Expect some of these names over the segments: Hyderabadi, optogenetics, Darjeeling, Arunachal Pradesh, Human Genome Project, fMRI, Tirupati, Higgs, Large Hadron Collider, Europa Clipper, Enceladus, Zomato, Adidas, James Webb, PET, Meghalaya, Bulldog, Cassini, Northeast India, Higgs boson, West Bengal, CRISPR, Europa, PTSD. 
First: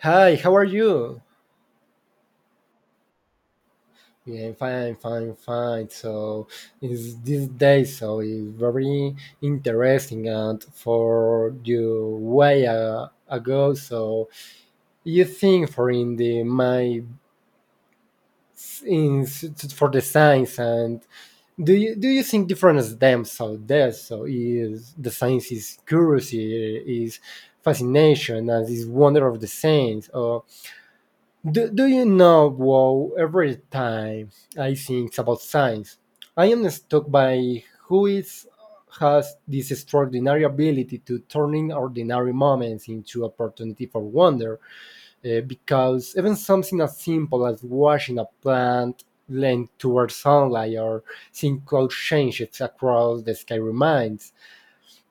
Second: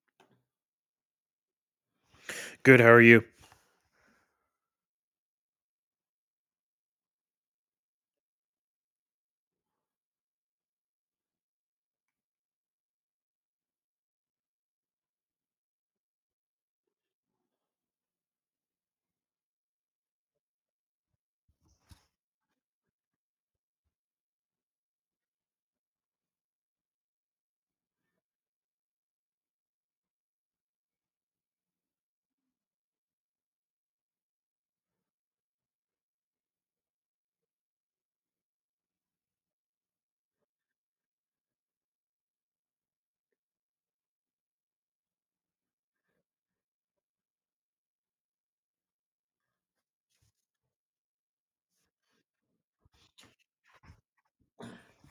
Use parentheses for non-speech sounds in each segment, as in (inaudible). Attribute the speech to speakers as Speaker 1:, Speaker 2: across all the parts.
Speaker 1: Hi, how are you?
Speaker 2: Good. How are you?
Speaker 1: Yeah, fine, fine, fine. So it's this day, so it's very interesting. And for you, way ago, so you think for in the my in for the science, and do you think different as them? So there, so is the science is curiosity, is fascination, and is wonder of the science, or Do you know, wow, every time I think about science, I am struck by who is, has this extraordinary ability to turning ordinary moments into opportunity for wonder, because even something as simple as watching a plant lean towards sunlight or seeing cloud changes across the sky reminds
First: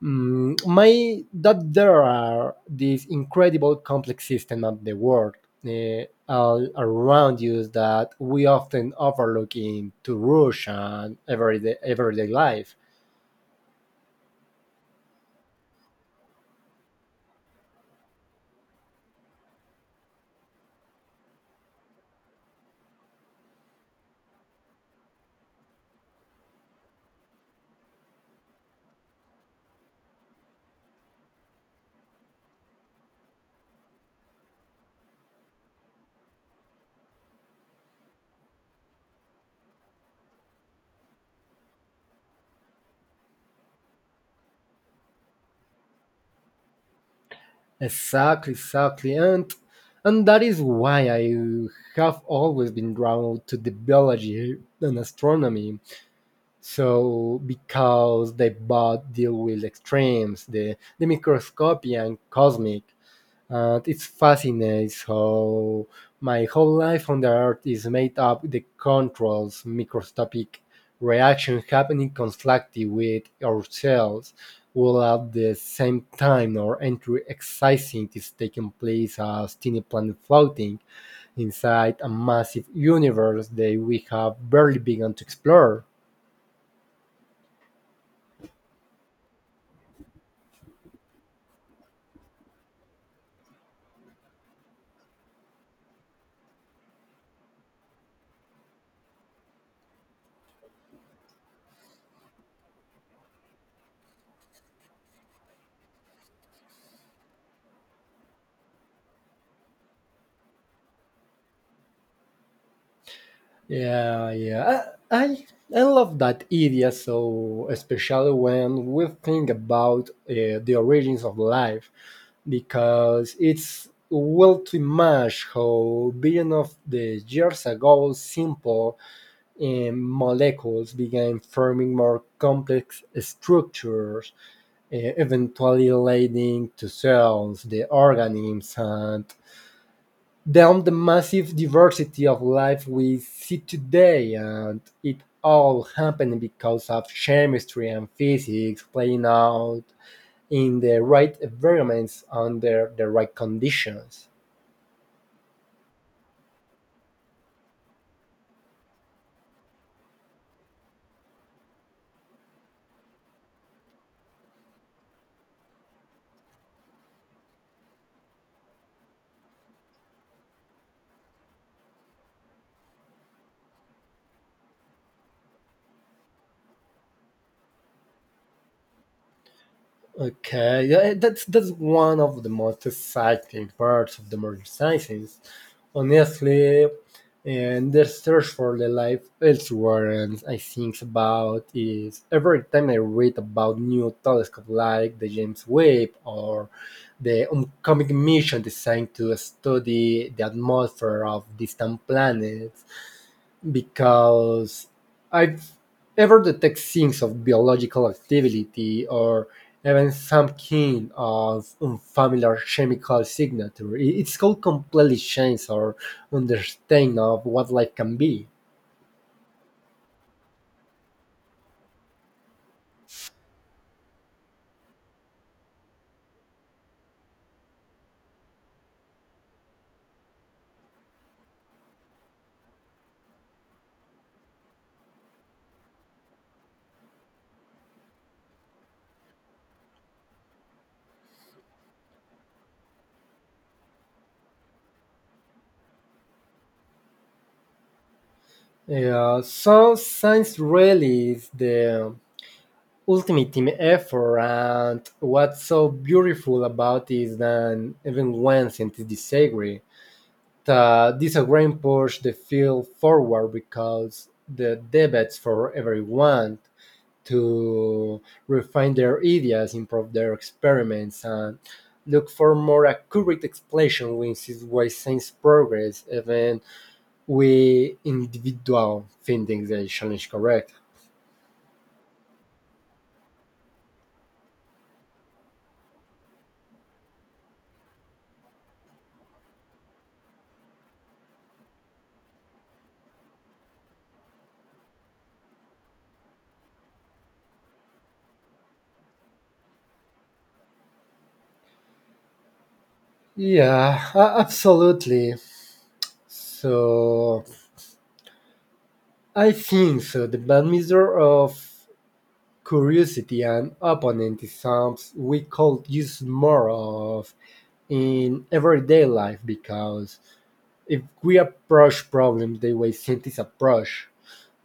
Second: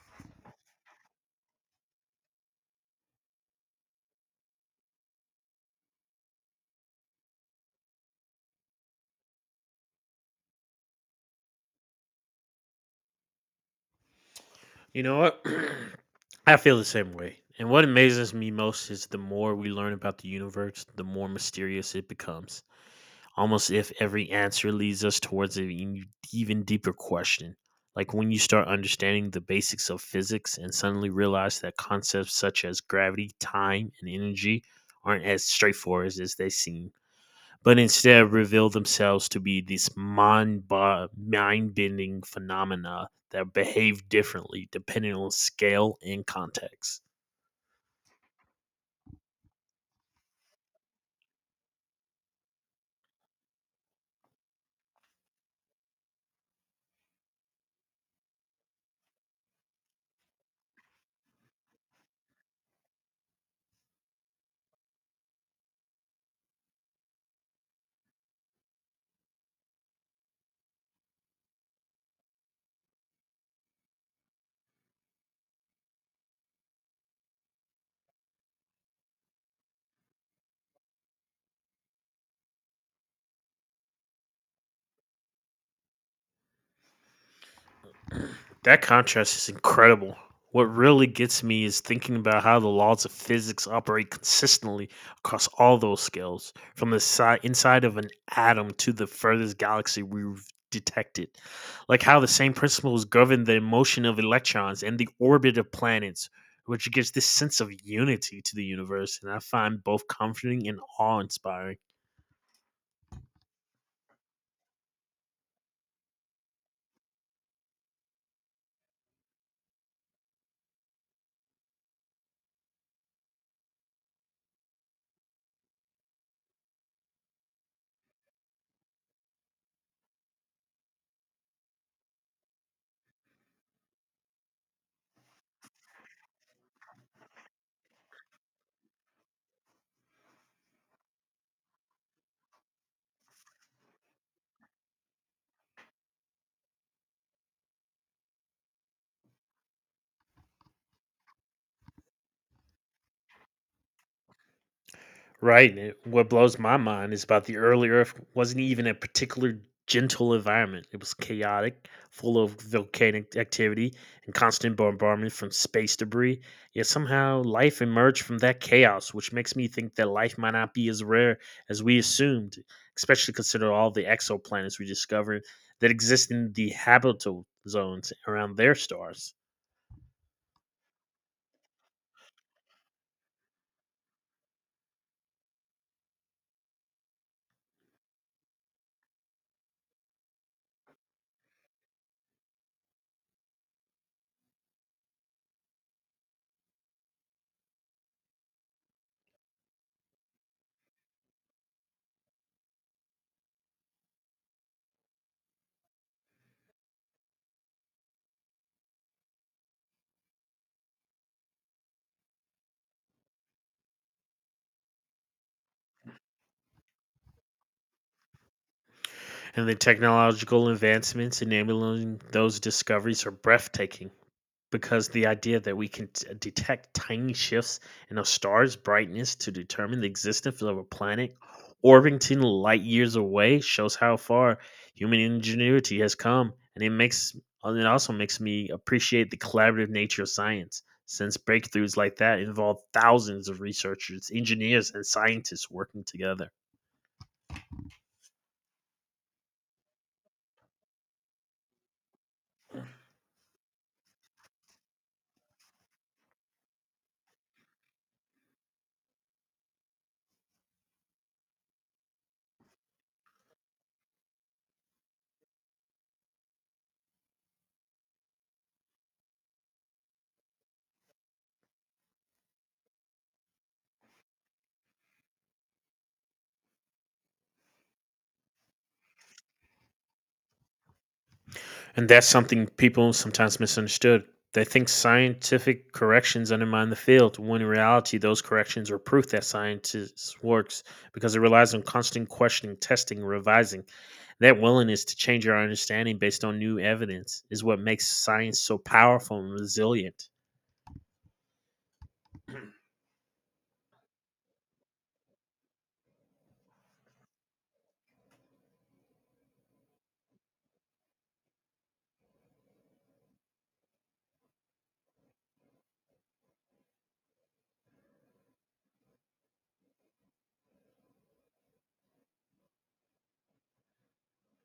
Speaker 1: My that there are these incredible complex systems of the world all around you that we often overlook in to rush and everyday life.
Speaker 2: You know what? (clears throat) I feel the same way. And what amazes me most is the more we learn about the universe, the more mysterious it becomes. Almost if every answer leads us towards an even deeper question. Like when you start understanding the basics of physics and suddenly realize that concepts such as gravity, time, and energy aren't as straightforward as they seem, but instead reveal themselves to be these mind bending phenomena that behave differently depending on scale and context.
Speaker 1: Exactly, exactly, and that is why I have always been drawn to the biology and astronomy. So because they both deal with extremes, the microscopic and cosmic. And it fascinates how my whole life on the earth is made up the controls, microscopic reactions happening constantly with ourselves while at the same time our entry exercising is taking place as tiny planet floating inside a massive universe that we have barely begun to explore.
Speaker 2: That contrast is incredible. What really gets me is thinking about how the laws of physics operate consistently across all those scales, from the inside of an atom to the furthest galaxy we've detected. Like how the same principles govern the motion of electrons and the orbit of planets, which gives this sense of unity to the universe, and I find both comforting and awe inspiring.
Speaker 1: Yeah, yeah. I, I I love that idea so especially when we think about the origins of life because it's well to imagine how billions of the years ago simple molecules began forming more complex structures, eventually leading to cells, the organisms, and down the massive diversity of life we see today, and it all happened because of chemistry and physics playing out in the right environments under the right conditions.
Speaker 2: Right. And what blows my mind is about the early Earth wasn't even a particular gentle environment. It was chaotic, full of volcanic activity and constant bombardment from space debris. Yet somehow life emerged from that chaos, which makes me think that life might not be as rare as we assumed, especially considering all the exoplanets we discovered that exist in the habitable zones around their stars.
Speaker 1: Okay, yeah, that's one of the most exciting parts of the modern sciences. Honestly, and the search for the life elsewhere, and I think about is every time I read about new telescope like the James Webb or the upcoming mission designed to study the atmosphere of distant planets because I've ever detect signs of biological activity or even some kind of unfamiliar chemical signature. It's called completely change or understanding of what life can be.
Speaker 2: And the technological advancements enabling those discoveries are breathtaking, because the idea that we can detect tiny shifts in a star's brightness to determine the existence of a planet orbiting light years away shows how far human ingenuity has come, and it also makes me appreciate the collaborative nature of science, since breakthroughs like that involve thousands of researchers, engineers, and scientists working together.
Speaker 1: Yeah, so science really is the ultimate team effort, and what's so beautiful about it is that even when scientists disagree, that disagreement pushed the field forward because the debates for everyone to refine their ideas, improve their experiments, and look for more accurate explanation, which is why science progress even we individual finding the challenge correct.
Speaker 2: And that's something people sometimes misunderstood. They think scientific corrections undermine the field, when in reality, those corrections are proof that science works, because it relies on constant questioning, testing, revising. That willingness to change our understanding based on new evidence is what makes science so powerful and resilient.
Speaker 1: Absolutely, so I think so the bad measure of curiosity and opponent is something we could use more of in everyday life because if we approach problems the way scientists approach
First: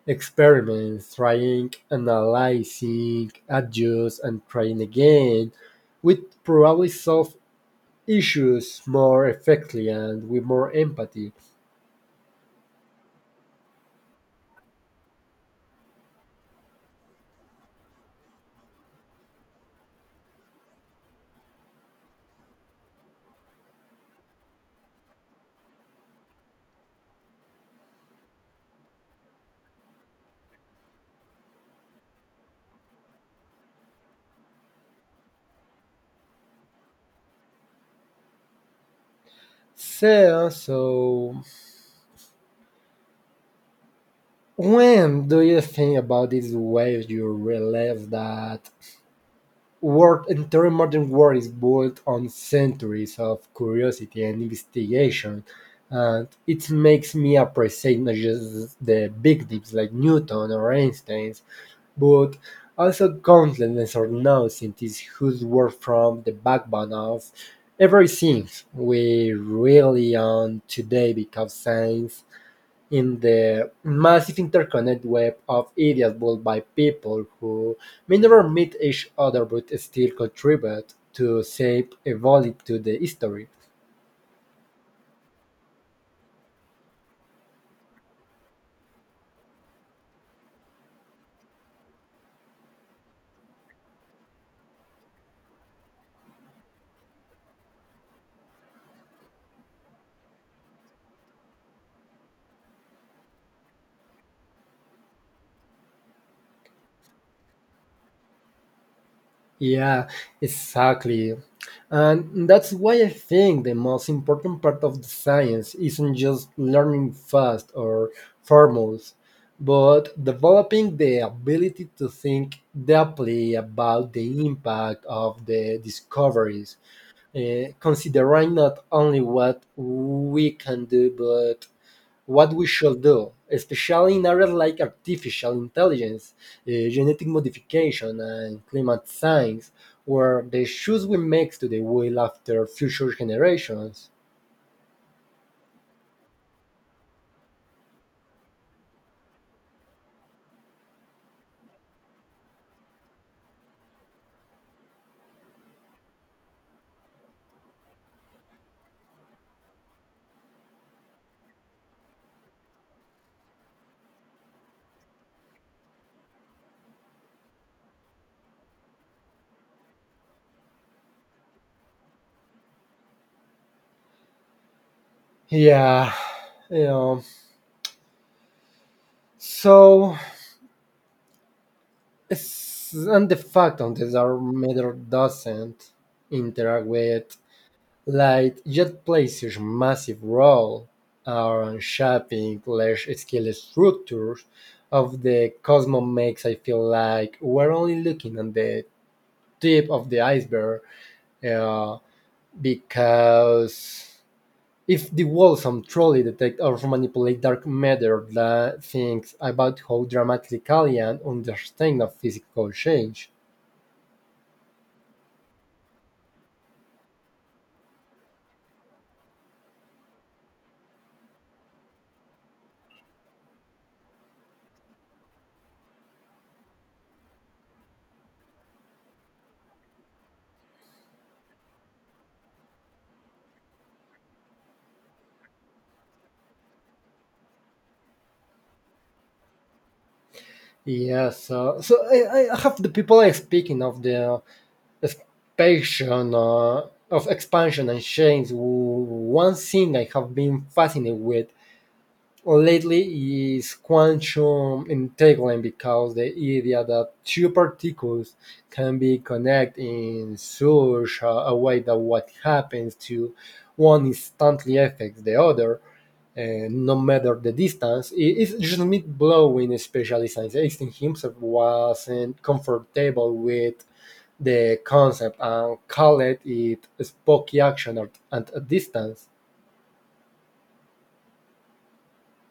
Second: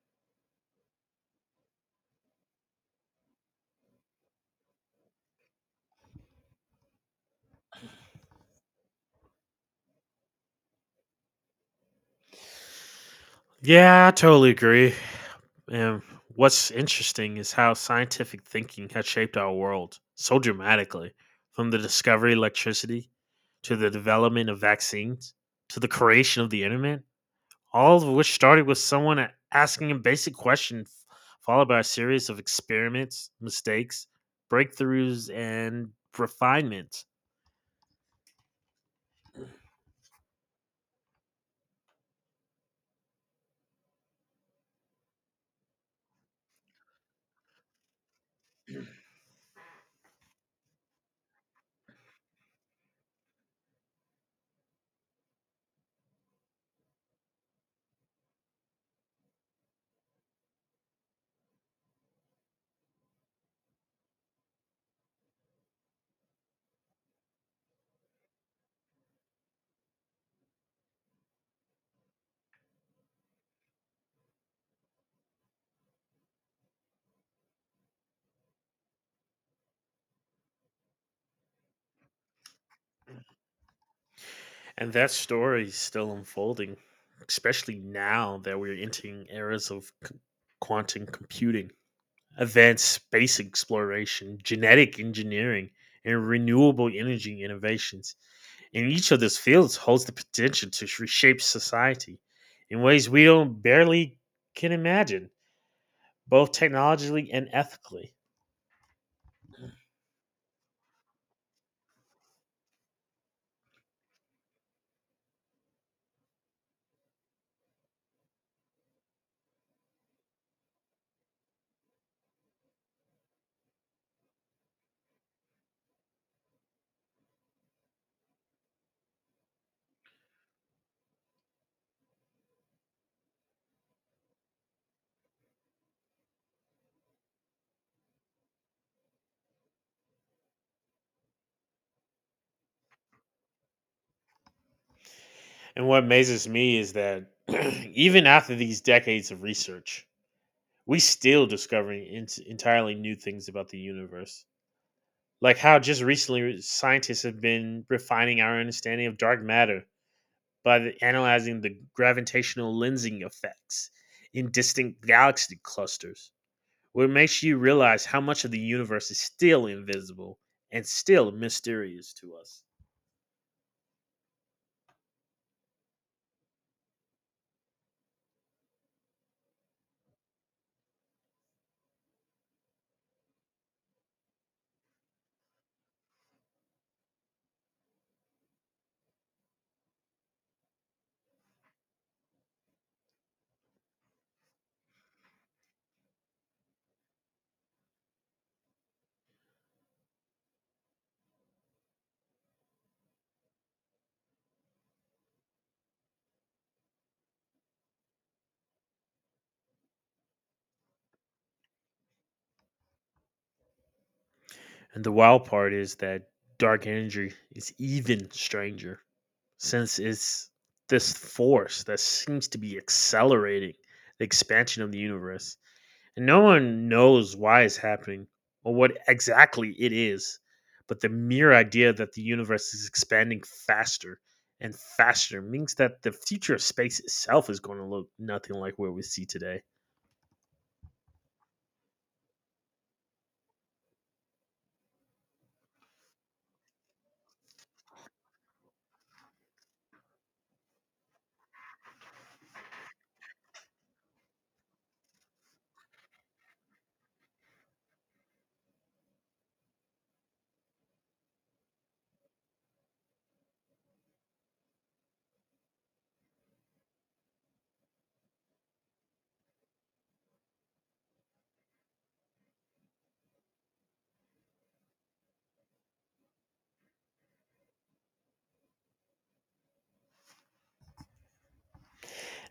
Speaker 1: experiments, trying, analyzing, adjust, and trying again, we'd probably solve issues more effectively and with more empathy.
Speaker 2: Yeah, I totally agree. And what's interesting is how scientific thinking has shaped our world so dramatically, from the discovery of electricity to the development of vaccines to the creation of the internet, all of which started with someone asking a basic question, followed by a series of experiments, mistakes, breakthroughs, and refinements.
Speaker 1: So when do you think about this way you realize that World entire modern world is built on centuries of curiosity and investigation, and it makes me appreciate not just the big names like Newton or Einstein, but also countless unknown scientists whose work from the backbone of everything we really own today because science in the massive interconnected web of ideas built by people who may never meet each other but still contribute to shape a volume to the history.
Speaker 2: And that story is still unfolding, especially now that we're entering eras of quantum computing, advanced space exploration, genetic engineering, and renewable energy innovations. And each of these fields holds the potential to reshape society in ways we don't barely can imagine, both technologically and ethically.
Speaker 1: Yeah, exactly. And that's why I think the most important part of the science isn't just learning fast or formulas, but developing the ability to think deeply about the impact of the discoveries, considering not only what we can do but what we should do, especially in areas like artificial intelligence, genetic modification and climate science, where the shoes we make today will after future generations.
Speaker 2: And what amazes me is that (clears throat) even after these decades of research, we still discovering entirely new things about the universe. Like how just recently scientists have been refining our understanding of dark matter by analyzing the gravitational lensing effects in distant galaxy clusters, which makes you realize how much of the universe is still invisible and still mysterious to us.
Speaker 1: Yeah, you know, so it's, and the fact on this our matter doesn't interact with Light yet plays a massive role on shaping large-scale structures of the cosmos makes I feel like we're only looking at the tip of the iceberg uh, because if the world some truly detect or manipulate dark matter that thinks about how dramatically and understand of physical change.
Speaker 2: And the wild part is that dark energy is even stranger, since it's this force that seems to be accelerating the expansion of the universe. And no one knows why it's happening or what exactly it is, but the mere idea that the universe is expanding faster and faster means that the future of space itself is going to look nothing like where we see today.
Speaker 1: Yeah, so I have the people I speaking of the expansion of expansion and change. One thing I have been fascinated with lately is quantum entanglement because the idea that two particles can be connected in such a way that what happens to one instantly affects the other. No matter the distance, it is just mind blowing. Especially since Einstein himself wasn't comfortable with the concept and call it spooky action at a distance.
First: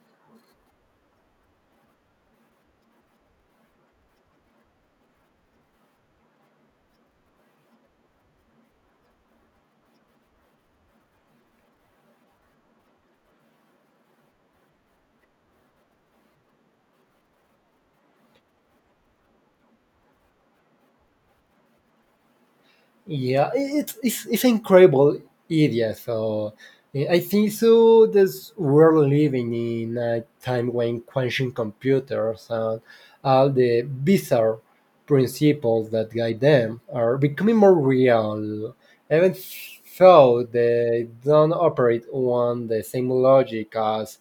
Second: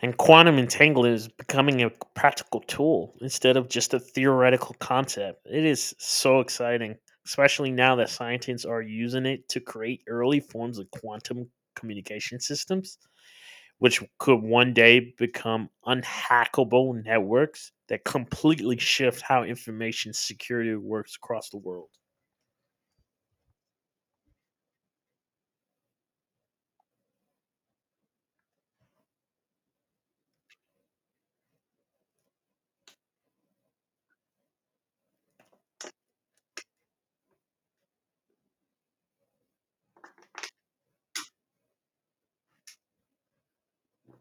Speaker 2: And quantum entanglement is becoming a practical tool instead of just a theoretical concept. It is so exciting, especially now that scientists are using it to create early forms of quantum communication systems, which could one day become unhackable networks that completely shift how information security works across the world.
Speaker 1: Yeah, it's an incredible idea. So I think so. This we're living in a time when quantum computers and all the bizarre principles that guide them are becoming more real, even though they don't operate on the same logic as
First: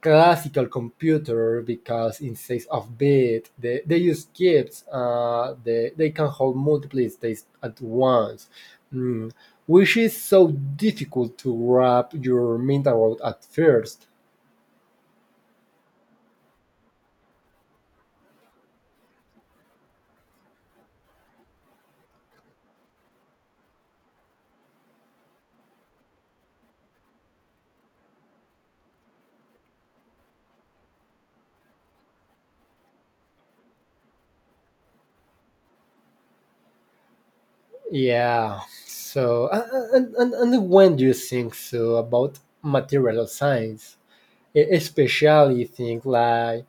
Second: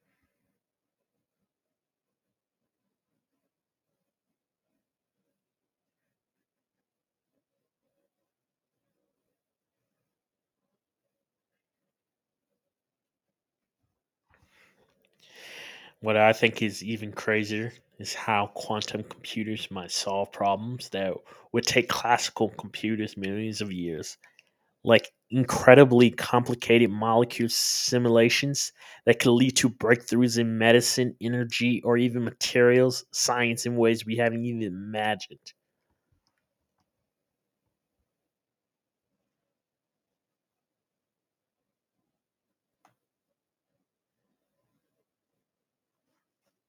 Speaker 1: classical computer because in 6-of-bit they use qubits, they can hold multiple states at once, mm, which is so difficult to wrap your mind around at first.
Speaker 2: What I think is even crazier is how quantum computers might solve problems that would take classical computers millions of years, like incredibly complicated molecule simulations that can lead to breakthroughs in medicine, energy, or even materials science in ways we haven't even imagined.
Speaker 1: Yeah, so and when do you think so about material science, especially things like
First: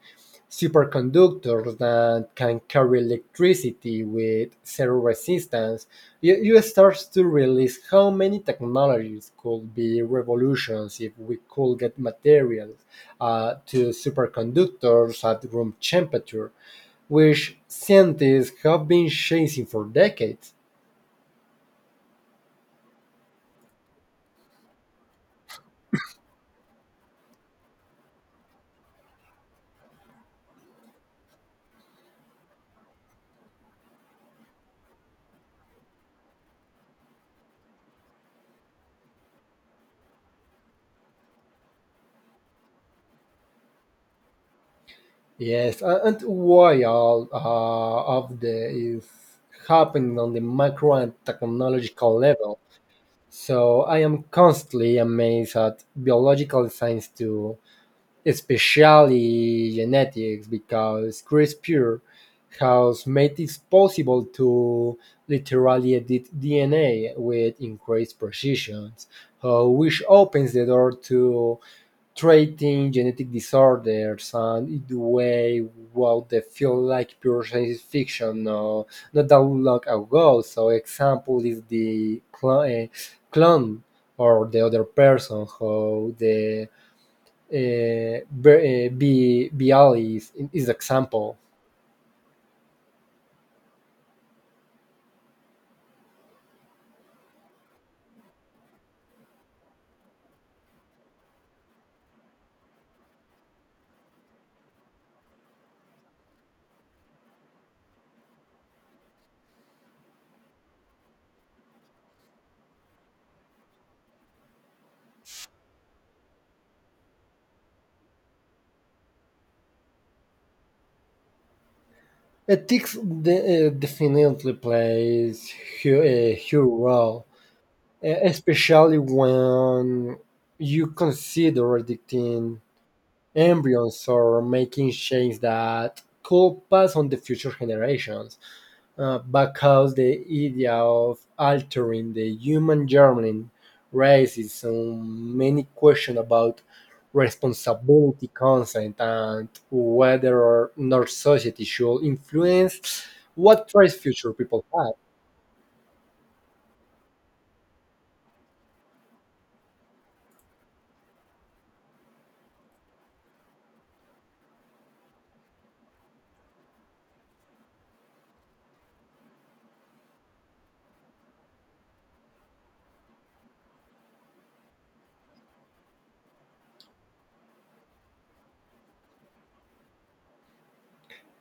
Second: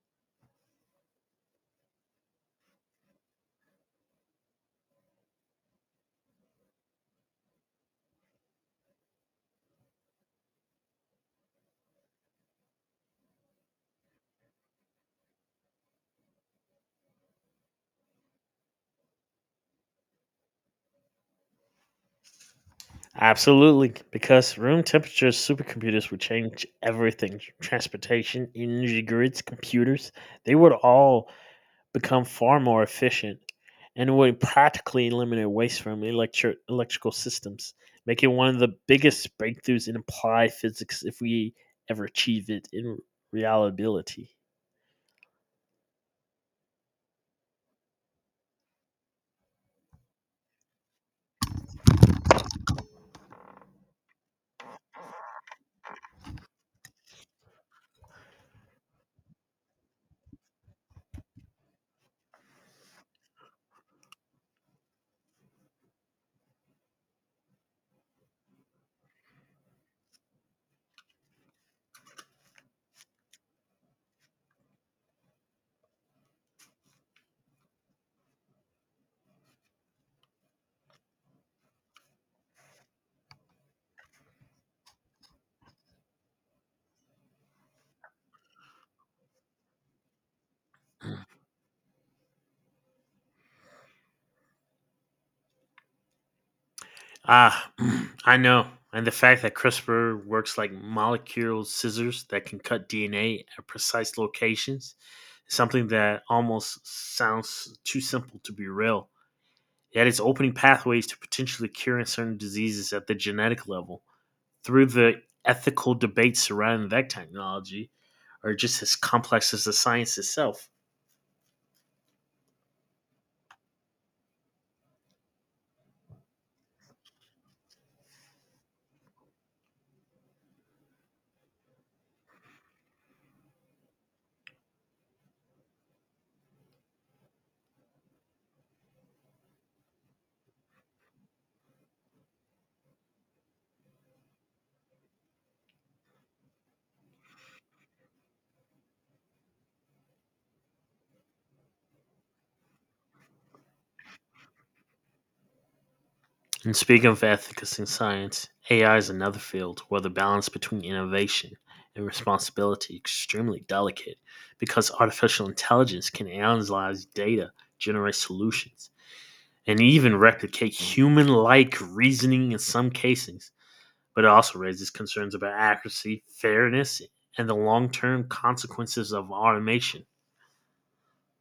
Speaker 1: superconductors that can carry electricity with zero resistance, you start to realize how many technologies could be revolutions if we could get materials to superconductors at room temperature, which scientists have been chasing for decades.
Speaker 2: Absolutely, because room temperature supercomputers would change everything: transportation, energy grids, computers. They would all become far more efficient and would practically eliminate waste from electrical systems, making one of the biggest breakthroughs in applied physics if we ever achieve it in reality.
Speaker 1: And why all of the is happening on the macro and technological level. So I am constantly amazed at biological science too, especially genetics, because CRISPR has made it possible to literally edit DNA with increased precision, which opens the door to treating genetic disorders and in the way what they feel like pure science fiction not that long ago. So example is the clone or the other person how the BL is example.
Speaker 2: Ah, (clears throat) I know. And the fact that CRISPR works like molecular scissors that can cut DNA at precise locations is something that almost sounds too simple to be real. Yet it's opening pathways to potentially curing certain diseases at the genetic level through the ethical debates surrounding that technology, are just as complex as the science itself.
Speaker 1: Ethics definitely plays a huge role, especially when you consider editing Embryons or making changes that could pass on to future generations, because the idea of altering the human germline raises so many questions about responsibility, consent, and whether or not society should influence what choice future people have.
Speaker 2: And speaking of ethics in science, AI is another field where the balance between innovation and responsibility is extremely delicate, because artificial intelligence can analyze data, generate solutions, and even replicate human like reasoning in some cases. But it also raises concerns about accuracy, fairness, and the long term consequences of automation.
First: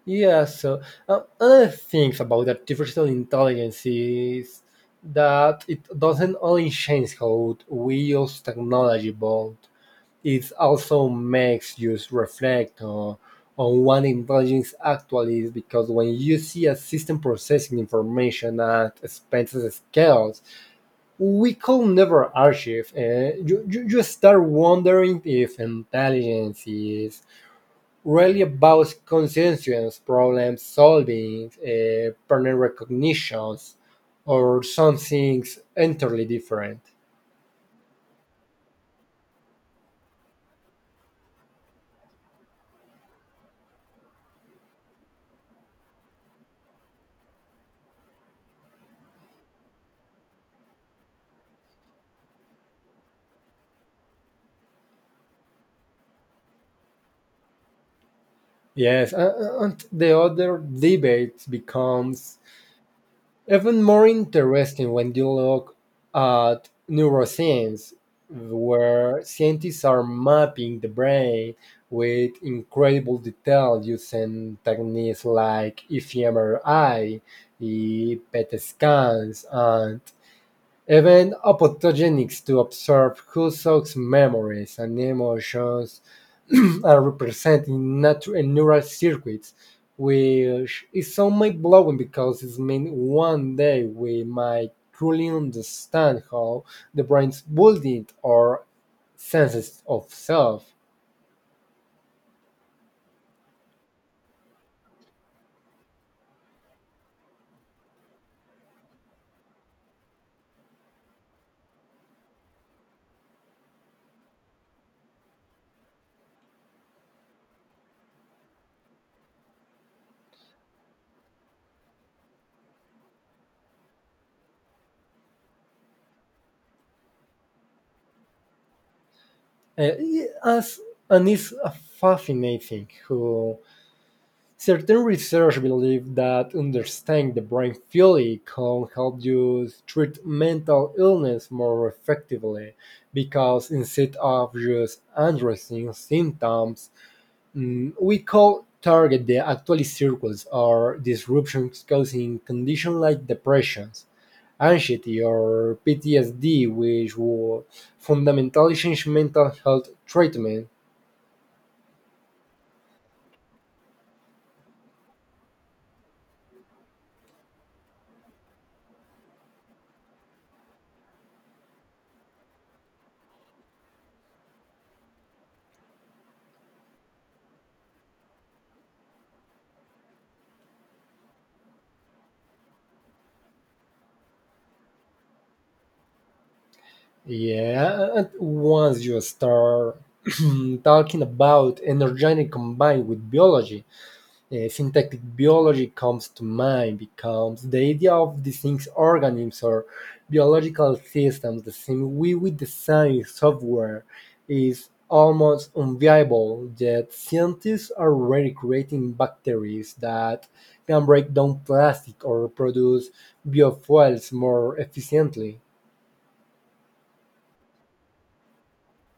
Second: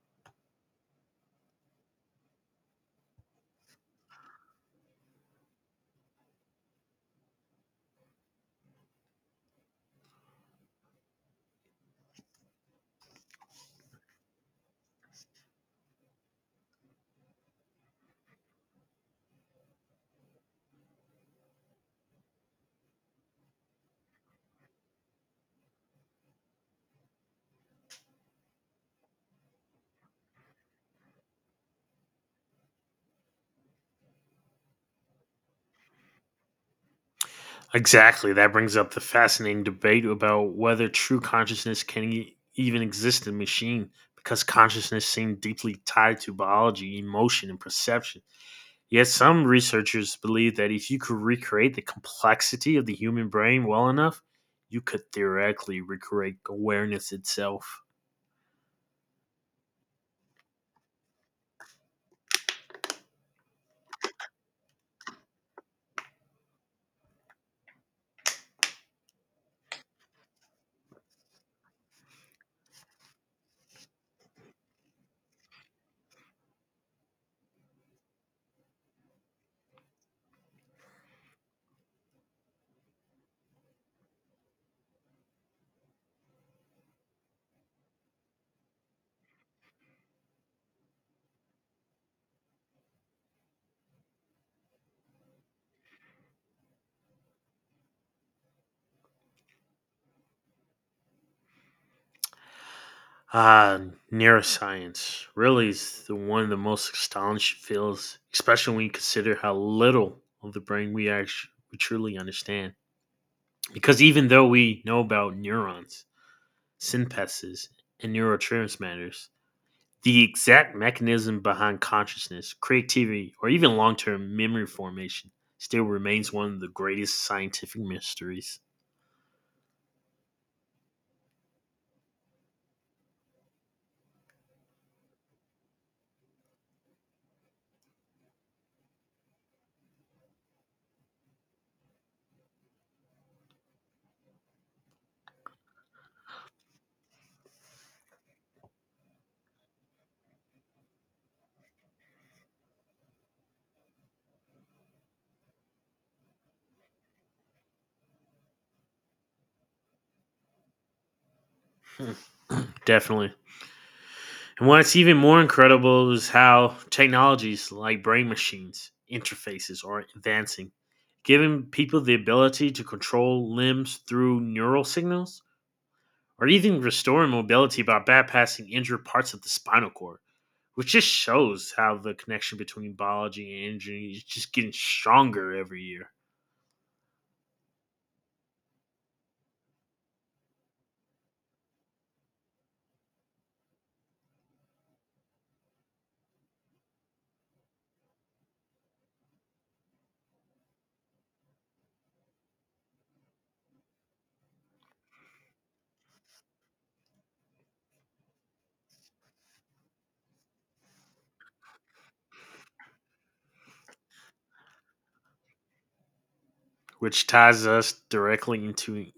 Speaker 1: Yeah, so other things about artificial intelligence is that it doesn't only change how we use technology, but it also makes you reflect on what intelligence actually is. Because when you see a system processing information at expensive scales, we could never archive. You start wondering if intelligence is really about conscientious problem solving, pattern recognitions, or something entirely different.
Speaker 2: Exactly. That brings up the fascinating debate about whether true consciousness can even exist in machine, because consciousness seems deeply tied to biology, emotion, and perception. Yet some researchers believe that if you could recreate the complexity of the human brain well enough, you could theoretically recreate awareness itself.
Speaker 1: Yes, and the other debate becomes even more interesting when you look at neuroscience, where scientists are mapping the brain with incredible detail using techniques like fMRI, PET scans, and Even optogenetics to observe Husserl's memories and emotions (clears throat) are represented in neural circuits, which is so mind-blowing because it means one day we might truly understand how the brain's building our senses of self.
Speaker 2: Ah, neuroscience really is the one of the most astonishing fields, especially when you consider how little of the brain we truly understand. Because even though we know about neurons, synapses, and neurotransmitters, the exact mechanism behind consciousness, creativity, or even long term memory formation still remains one of the greatest scientific mysteries.
Speaker 1: Uh, as, and it's fascinating how Certain research believe that understanding the brain fully can help you treat mental illness more effectively because instead of just addressing symptoms, we could target the actual circles or disruptions causing conditions like depressions, anxiety, or PTSD, which would fundamentally change mental health treatment.
Speaker 2: (laughs) Definitely. And what's even more incredible is how technologies like brain machines interfaces are advancing, giving people the ability to control limbs through neural signals or even restoring mobility by bypassing injured parts of the spinal cord, which just shows how the connection between biology and injury is just getting stronger every year.
Speaker 1: Yeah, and once you start (clears throat) talking about energetic combined with biology, syntactic biology comes to mind becomes the idea of distinct organisms or biological systems, the same way we design software, is almost unviable. Yet scientists are already creating bacteries that can break down plastic or produce biofuels more efficiently.
Speaker 2: Which ties us directly into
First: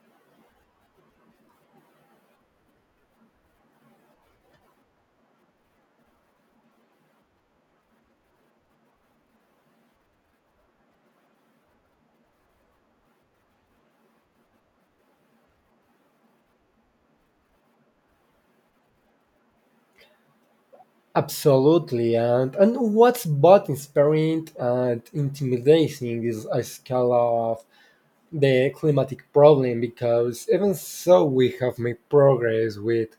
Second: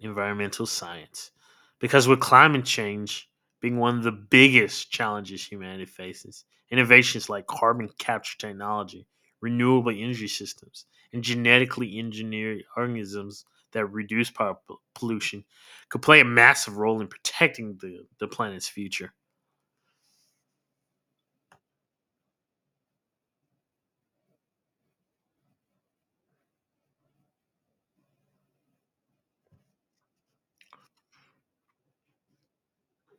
Speaker 2: environmental science. Because with climate change being one of the biggest challenges humanity faces, innovations like carbon capture technology, renewable energy systems, and genetically engineered organisms that reduce power pollution could play a massive role in protecting the planet's future.
Speaker 1: Absolutely, and what's both inspiring and intimidating is a scale of the climatic problem because even so we have made progress with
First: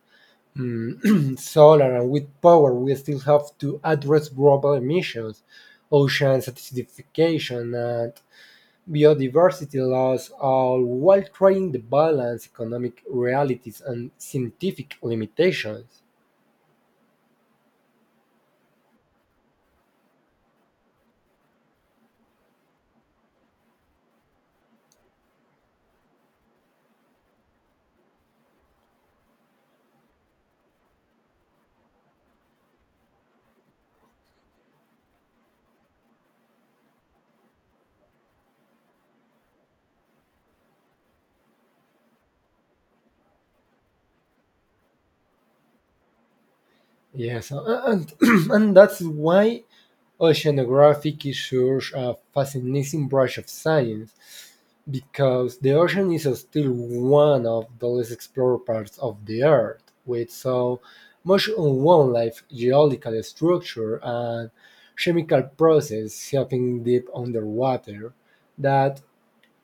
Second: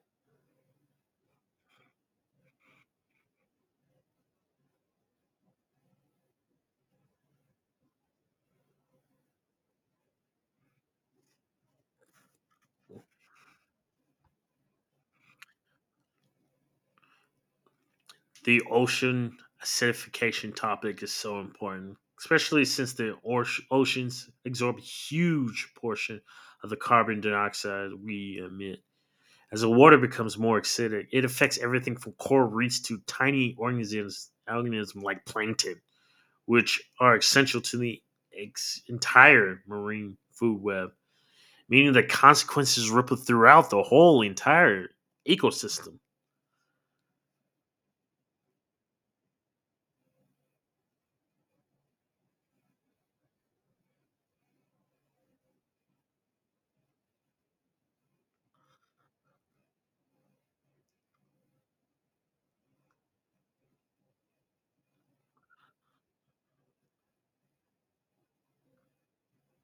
Speaker 1: (clears throat) solar and with power, we still have to address global emissions, ocean acidification, and biodiversity loss, all while trying to balance economic realities and scientific limitations.
Speaker 2: The ocean acidification topic is so important, especially since the oceans absorb a huge portion of the carbon dioxide we emit. As the water becomes more acidic, it affects everything from coral reefs to tiny organisms like plankton, which are essential to the entire marine food web, meaning that consequences ripple throughout the whole entire ecosystem.
Speaker 1: Yes, and (clears throat) and that's why Oceanographic is such a fascinating branch of science because the ocean is still one of the least explored parts of the earth, with so much unknown life, geological structure, and chemical process happening deep underwater that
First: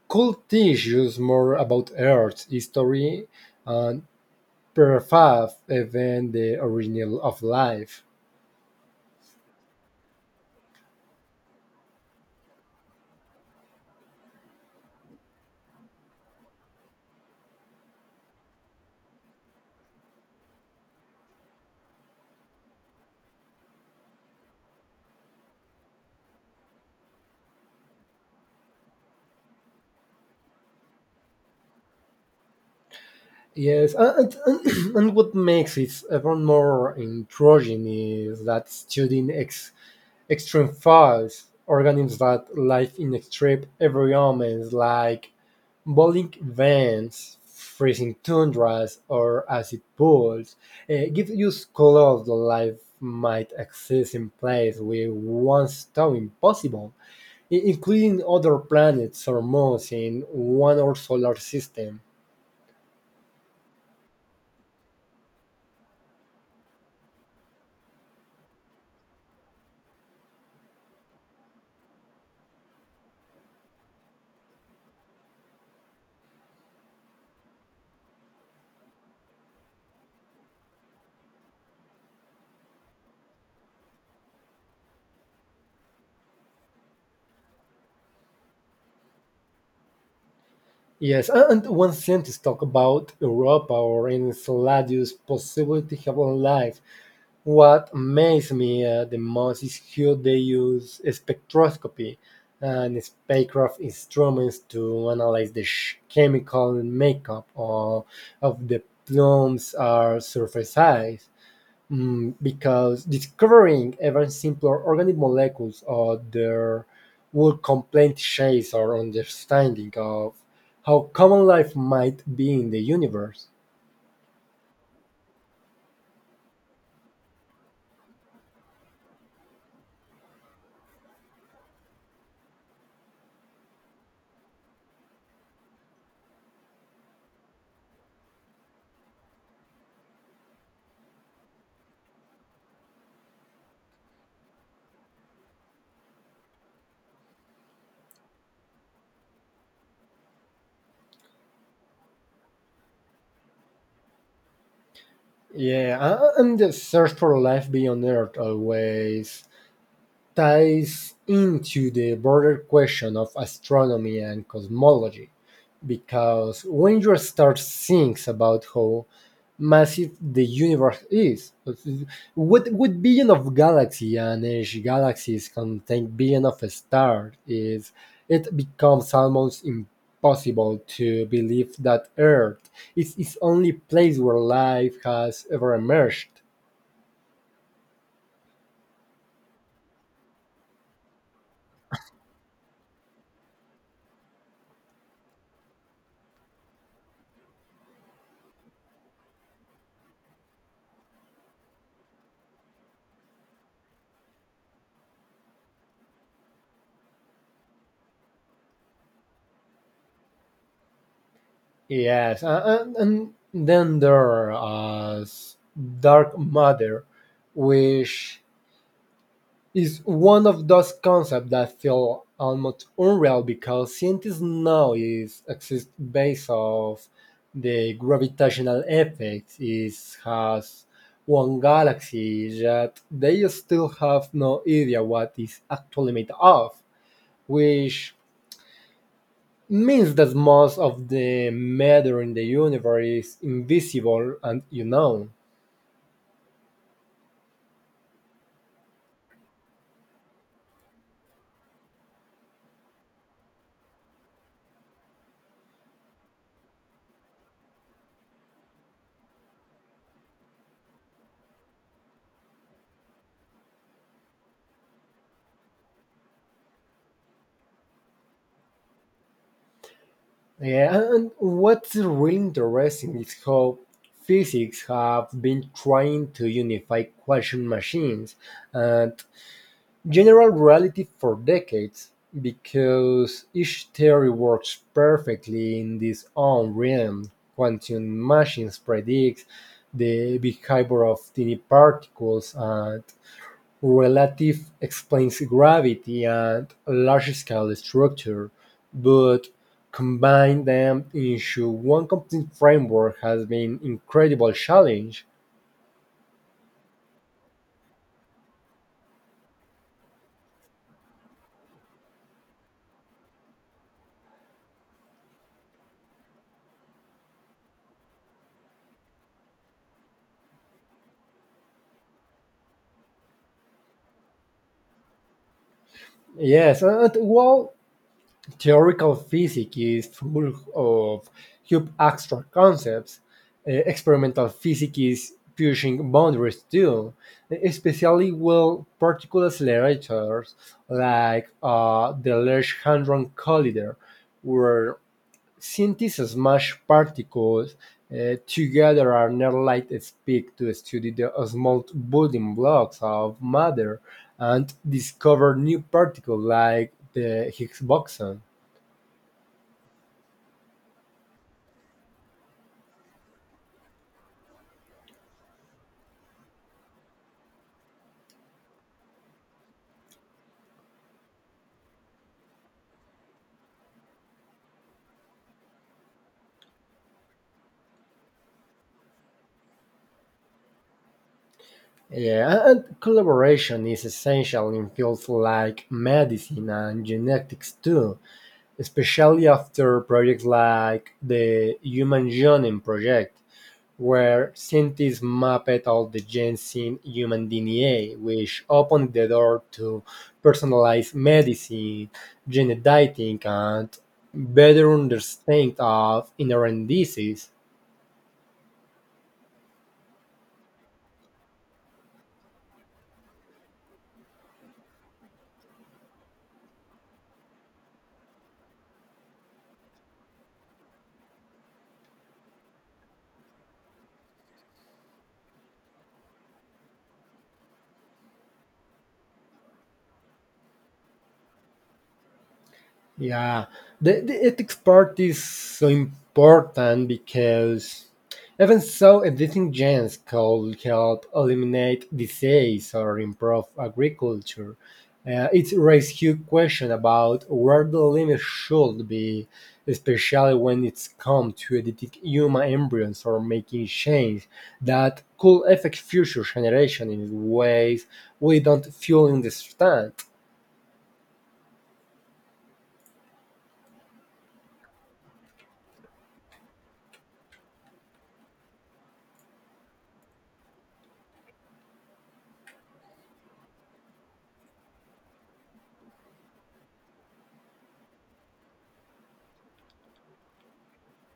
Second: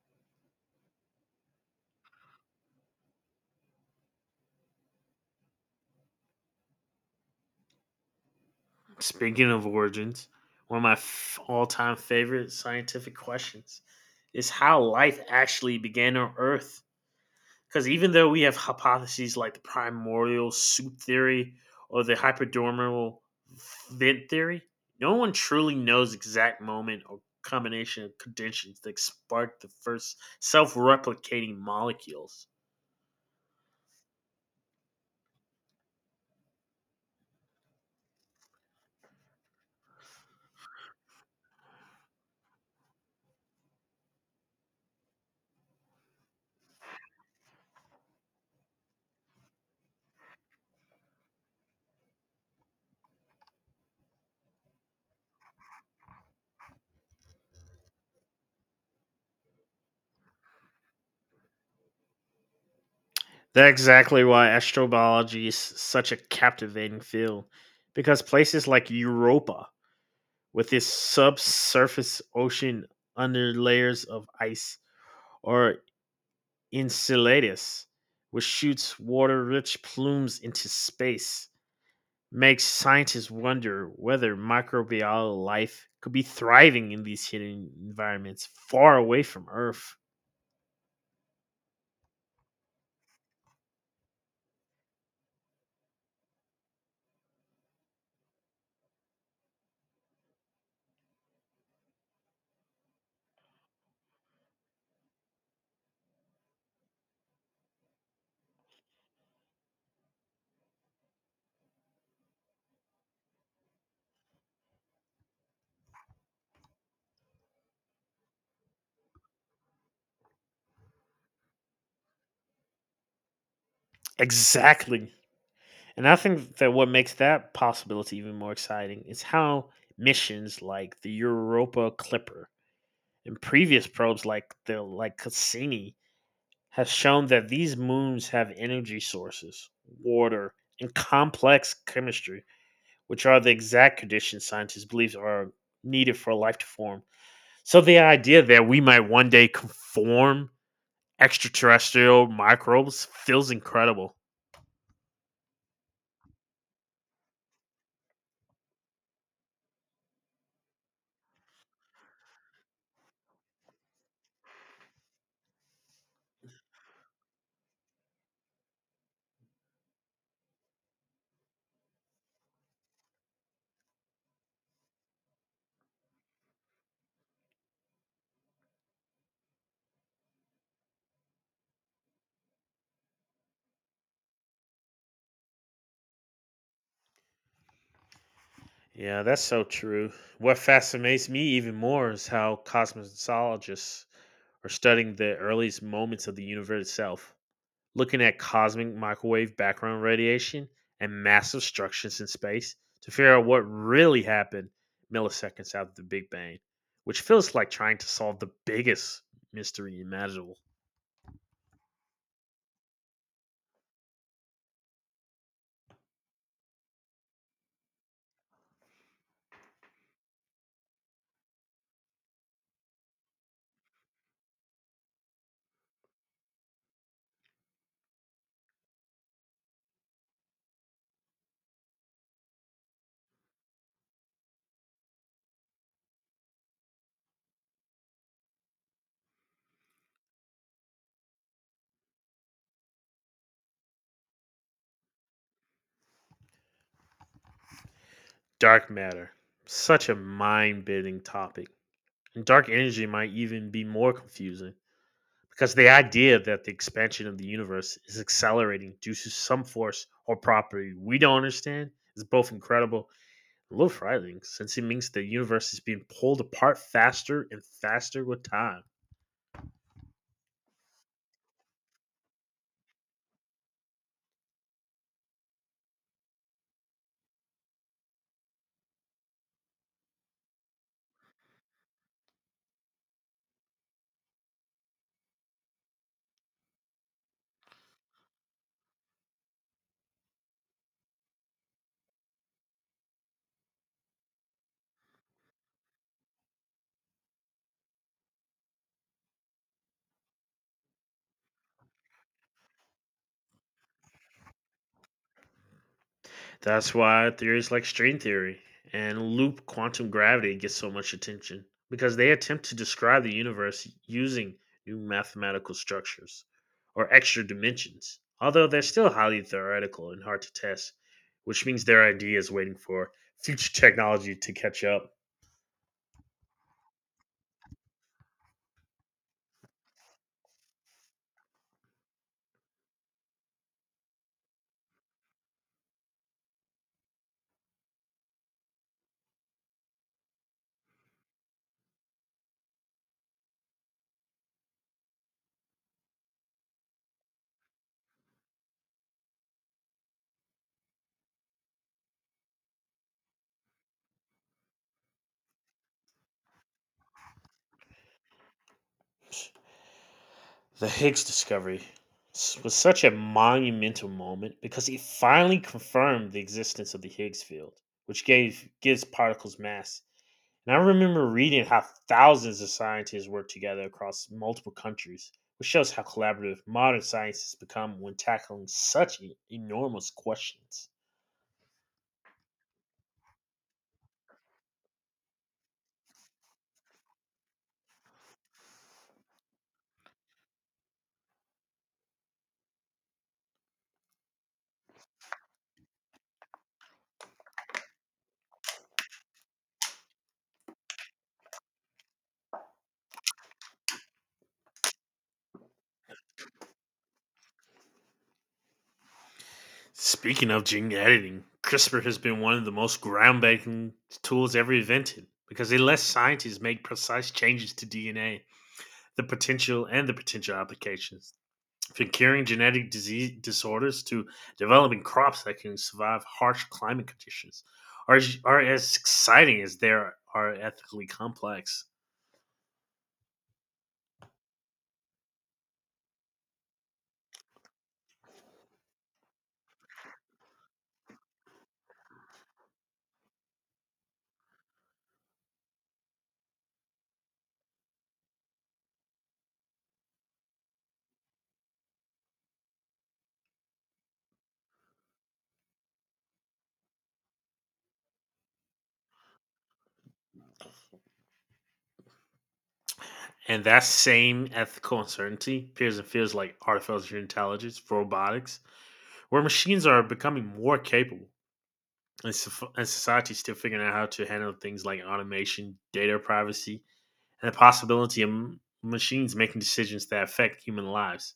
Speaker 1: could teach us more about Earth's history and perhaps even the origin of life.
Speaker 2: Speaking of origins, one of my all-time favorite scientific questions is how life actually began on Earth. Because even though we have hypotheses like the primordial soup theory or the hypodermal vent theory, no one truly knows exact moment or combination of conditions that sparked the first self-replicating molecules.
Speaker 1: Yes, (clears throat) and what makes it even more intriguing is that studying extreme files, organisms that live in extreme environments like boiling vents, freezing tundras, or acid pools, gives you color the life might exist in places we once thought impossible, including other planets or moons in one or solar system.
Speaker 2: That's exactly why astrobiology is such a captivating field, because places like Europa, with its subsurface ocean under layers of ice, or Enceladus, which shoots water rich plumes into space, makes scientists wonder whether microbial life could be thriving in these hidden environments far away from Earth.
Speaker 1: And one sentence talk about Europa or Enceladus' possibility of life. What amazed me the most is how they use spectroscopy and spacecraft instruments to analyze the chemical makeup of the plumes or surface ice. Because discovering even simpler organic molecules or their would complete shades our understanding of how common life might be in the universe.
Speaker 2: Exactly. And I think that what makes that possibility even more exciting is how missions like the Europa Clipper and previous probes like Cassini has shown that these moons have energy sources, water, and complex chemistry, which are the exact conditions scientists believe are needed for life to form. So the idea that we might one day conform extraterrestrial microbes feels incredible.
Speaker 1: And the search for life beyond Earth always ties into the broader question of astronomy and cosmology because when you start thinking about how massive the universe is, what billion of galaxies and each galaxies contain billion of stars is, it becomes almost impossible to believe that earth is its only place where life has ever emerged.
Speaker 2: Yeah, that's so true. What fascinates me even more is how cosmologists are studying the earliest moments of the universe itself, looking at cosmic microwave background radiation and massive structures in space to figure out what really happened milliseconds after the Big Bang, which feels like trying to solve the biggest mystery imaginable.
Speaker 1: Yes, and then there is dark matter, which is one of those concepts that feel almost unreal because scientists now is exist based off the gravitational effect is has one galaxy that they still have no idea what is actually made of, which means that most of the matter in the universe is invisible and unknown.
Speaker 2: Dark matter, such a mind bending topic. And dark energy might even be more confusing, because the idea that the expansion of the universe is accelerating due to some force or property we don't understand is both incredible I Love Frylings, since it means the universe is being pulled apart faster and faster with time.
Speaker 1: Yeah, and what's really interesting is how physics have been trying to unify quantum machines and general reality for decades because each theory works perfectly in its own realm. Quantum machines predict the behavior of tiny particles and Relative explains gravity and large-scale structure, but combine them into one complete framework has been incredible challenge.
Speaker 2: That's why theories like string theory and loop quantum gravity get so much attention, because they attempt to describe the universe using new mathematical structures or extra dimensions, although they're still highly theoretical and hard to test, which means their idea is waiting for future (laughs) technology to catch up.
Speaker 1: Yes, and while theoretical physics is full of huge abstract concepts, experimental physics is pushing boundaries too, especially with particle accelerators like the Large Hadron Collider, where Scientists smash particles together at near light speed to study the small building blocks of matter and discover new particles like the Higgs boson.
Speaker 2: The Higgs discovery was such a monumental moment, because it finally confirmed the existence of the Higgs field, which gave gives particles mass. And I remember reading how thousands of scientists worked together across multiple countries, which shows how collaborative modern science has become when tackling such enormous questions.
Speaker 1: Yeah, and collaboration is essential in fields like medicine and genetics too, especially after projects like the Human Genome Project, where scientists mapped all the genes in human DNA, which opened the door to personalized medicine, gene editing, and better understanding of inherent disease.
Speaker 2: Speaking of gene editing, CRISPR has been one of the most groundbreaking tools ever invented, because it lets scientists make precise changes to DNA. The potential and the potential applications, from curing genetic disease disorders to developing crops that can survive harsh climate conditions, are, are as exciting as they are ethically complex.
Speaker 1: Yeah, the ethics part is so important because even so, editing genes could help eliminate disease or improve agriculture. It raises huge question about where the limit should be, especially when it's come to editing human embryos or making change that could affect future generations in ways we don't fully understand.
Speaker 2: And that same ethical uncertainty appears in fields like artificial intelligence, robotics, where machines are becoming more capable, and society is still figuring out how to handle things like automation, data privacy, and the possibility of machines making decisions that affect human lives.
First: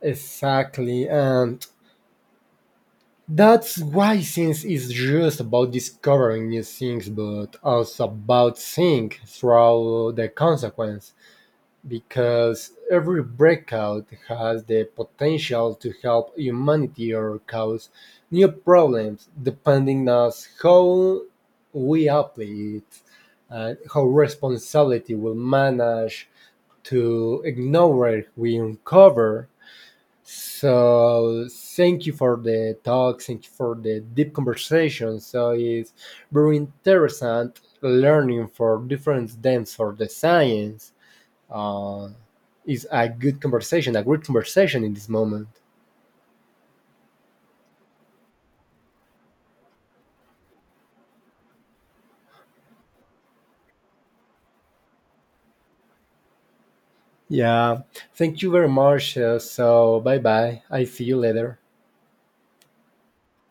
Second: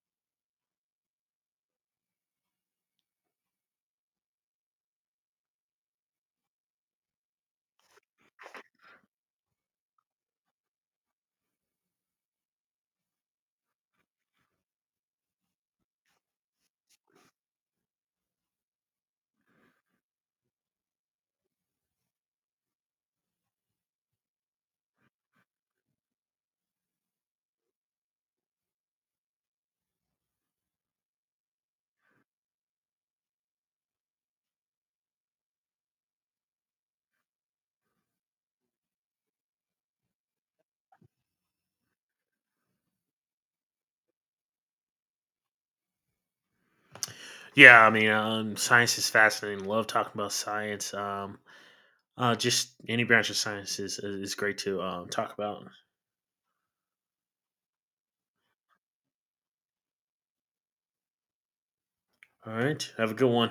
Speaker 1: Exactly, and that's why science is just about discovering new things, but also about seeing through the consequence, because every breakout has the potential to help humanity or cause new problems, depending on how we apply it and how responsibility will manage to ignore what we uncover. So thank you for the talk. Thank you for the deep conversation. So it's very interesting learning for different dance for the science. Uh, is a good conversation, a great conversation in this moment.
Speaker 2: Yeah, I mean, science is fascinating. Love talking about science. Just any branch of science is great to talk about.
Speaker 1: Yeah. Thank you very much. So bye bye. I see you later.
Speaker 2: All right, have a good one.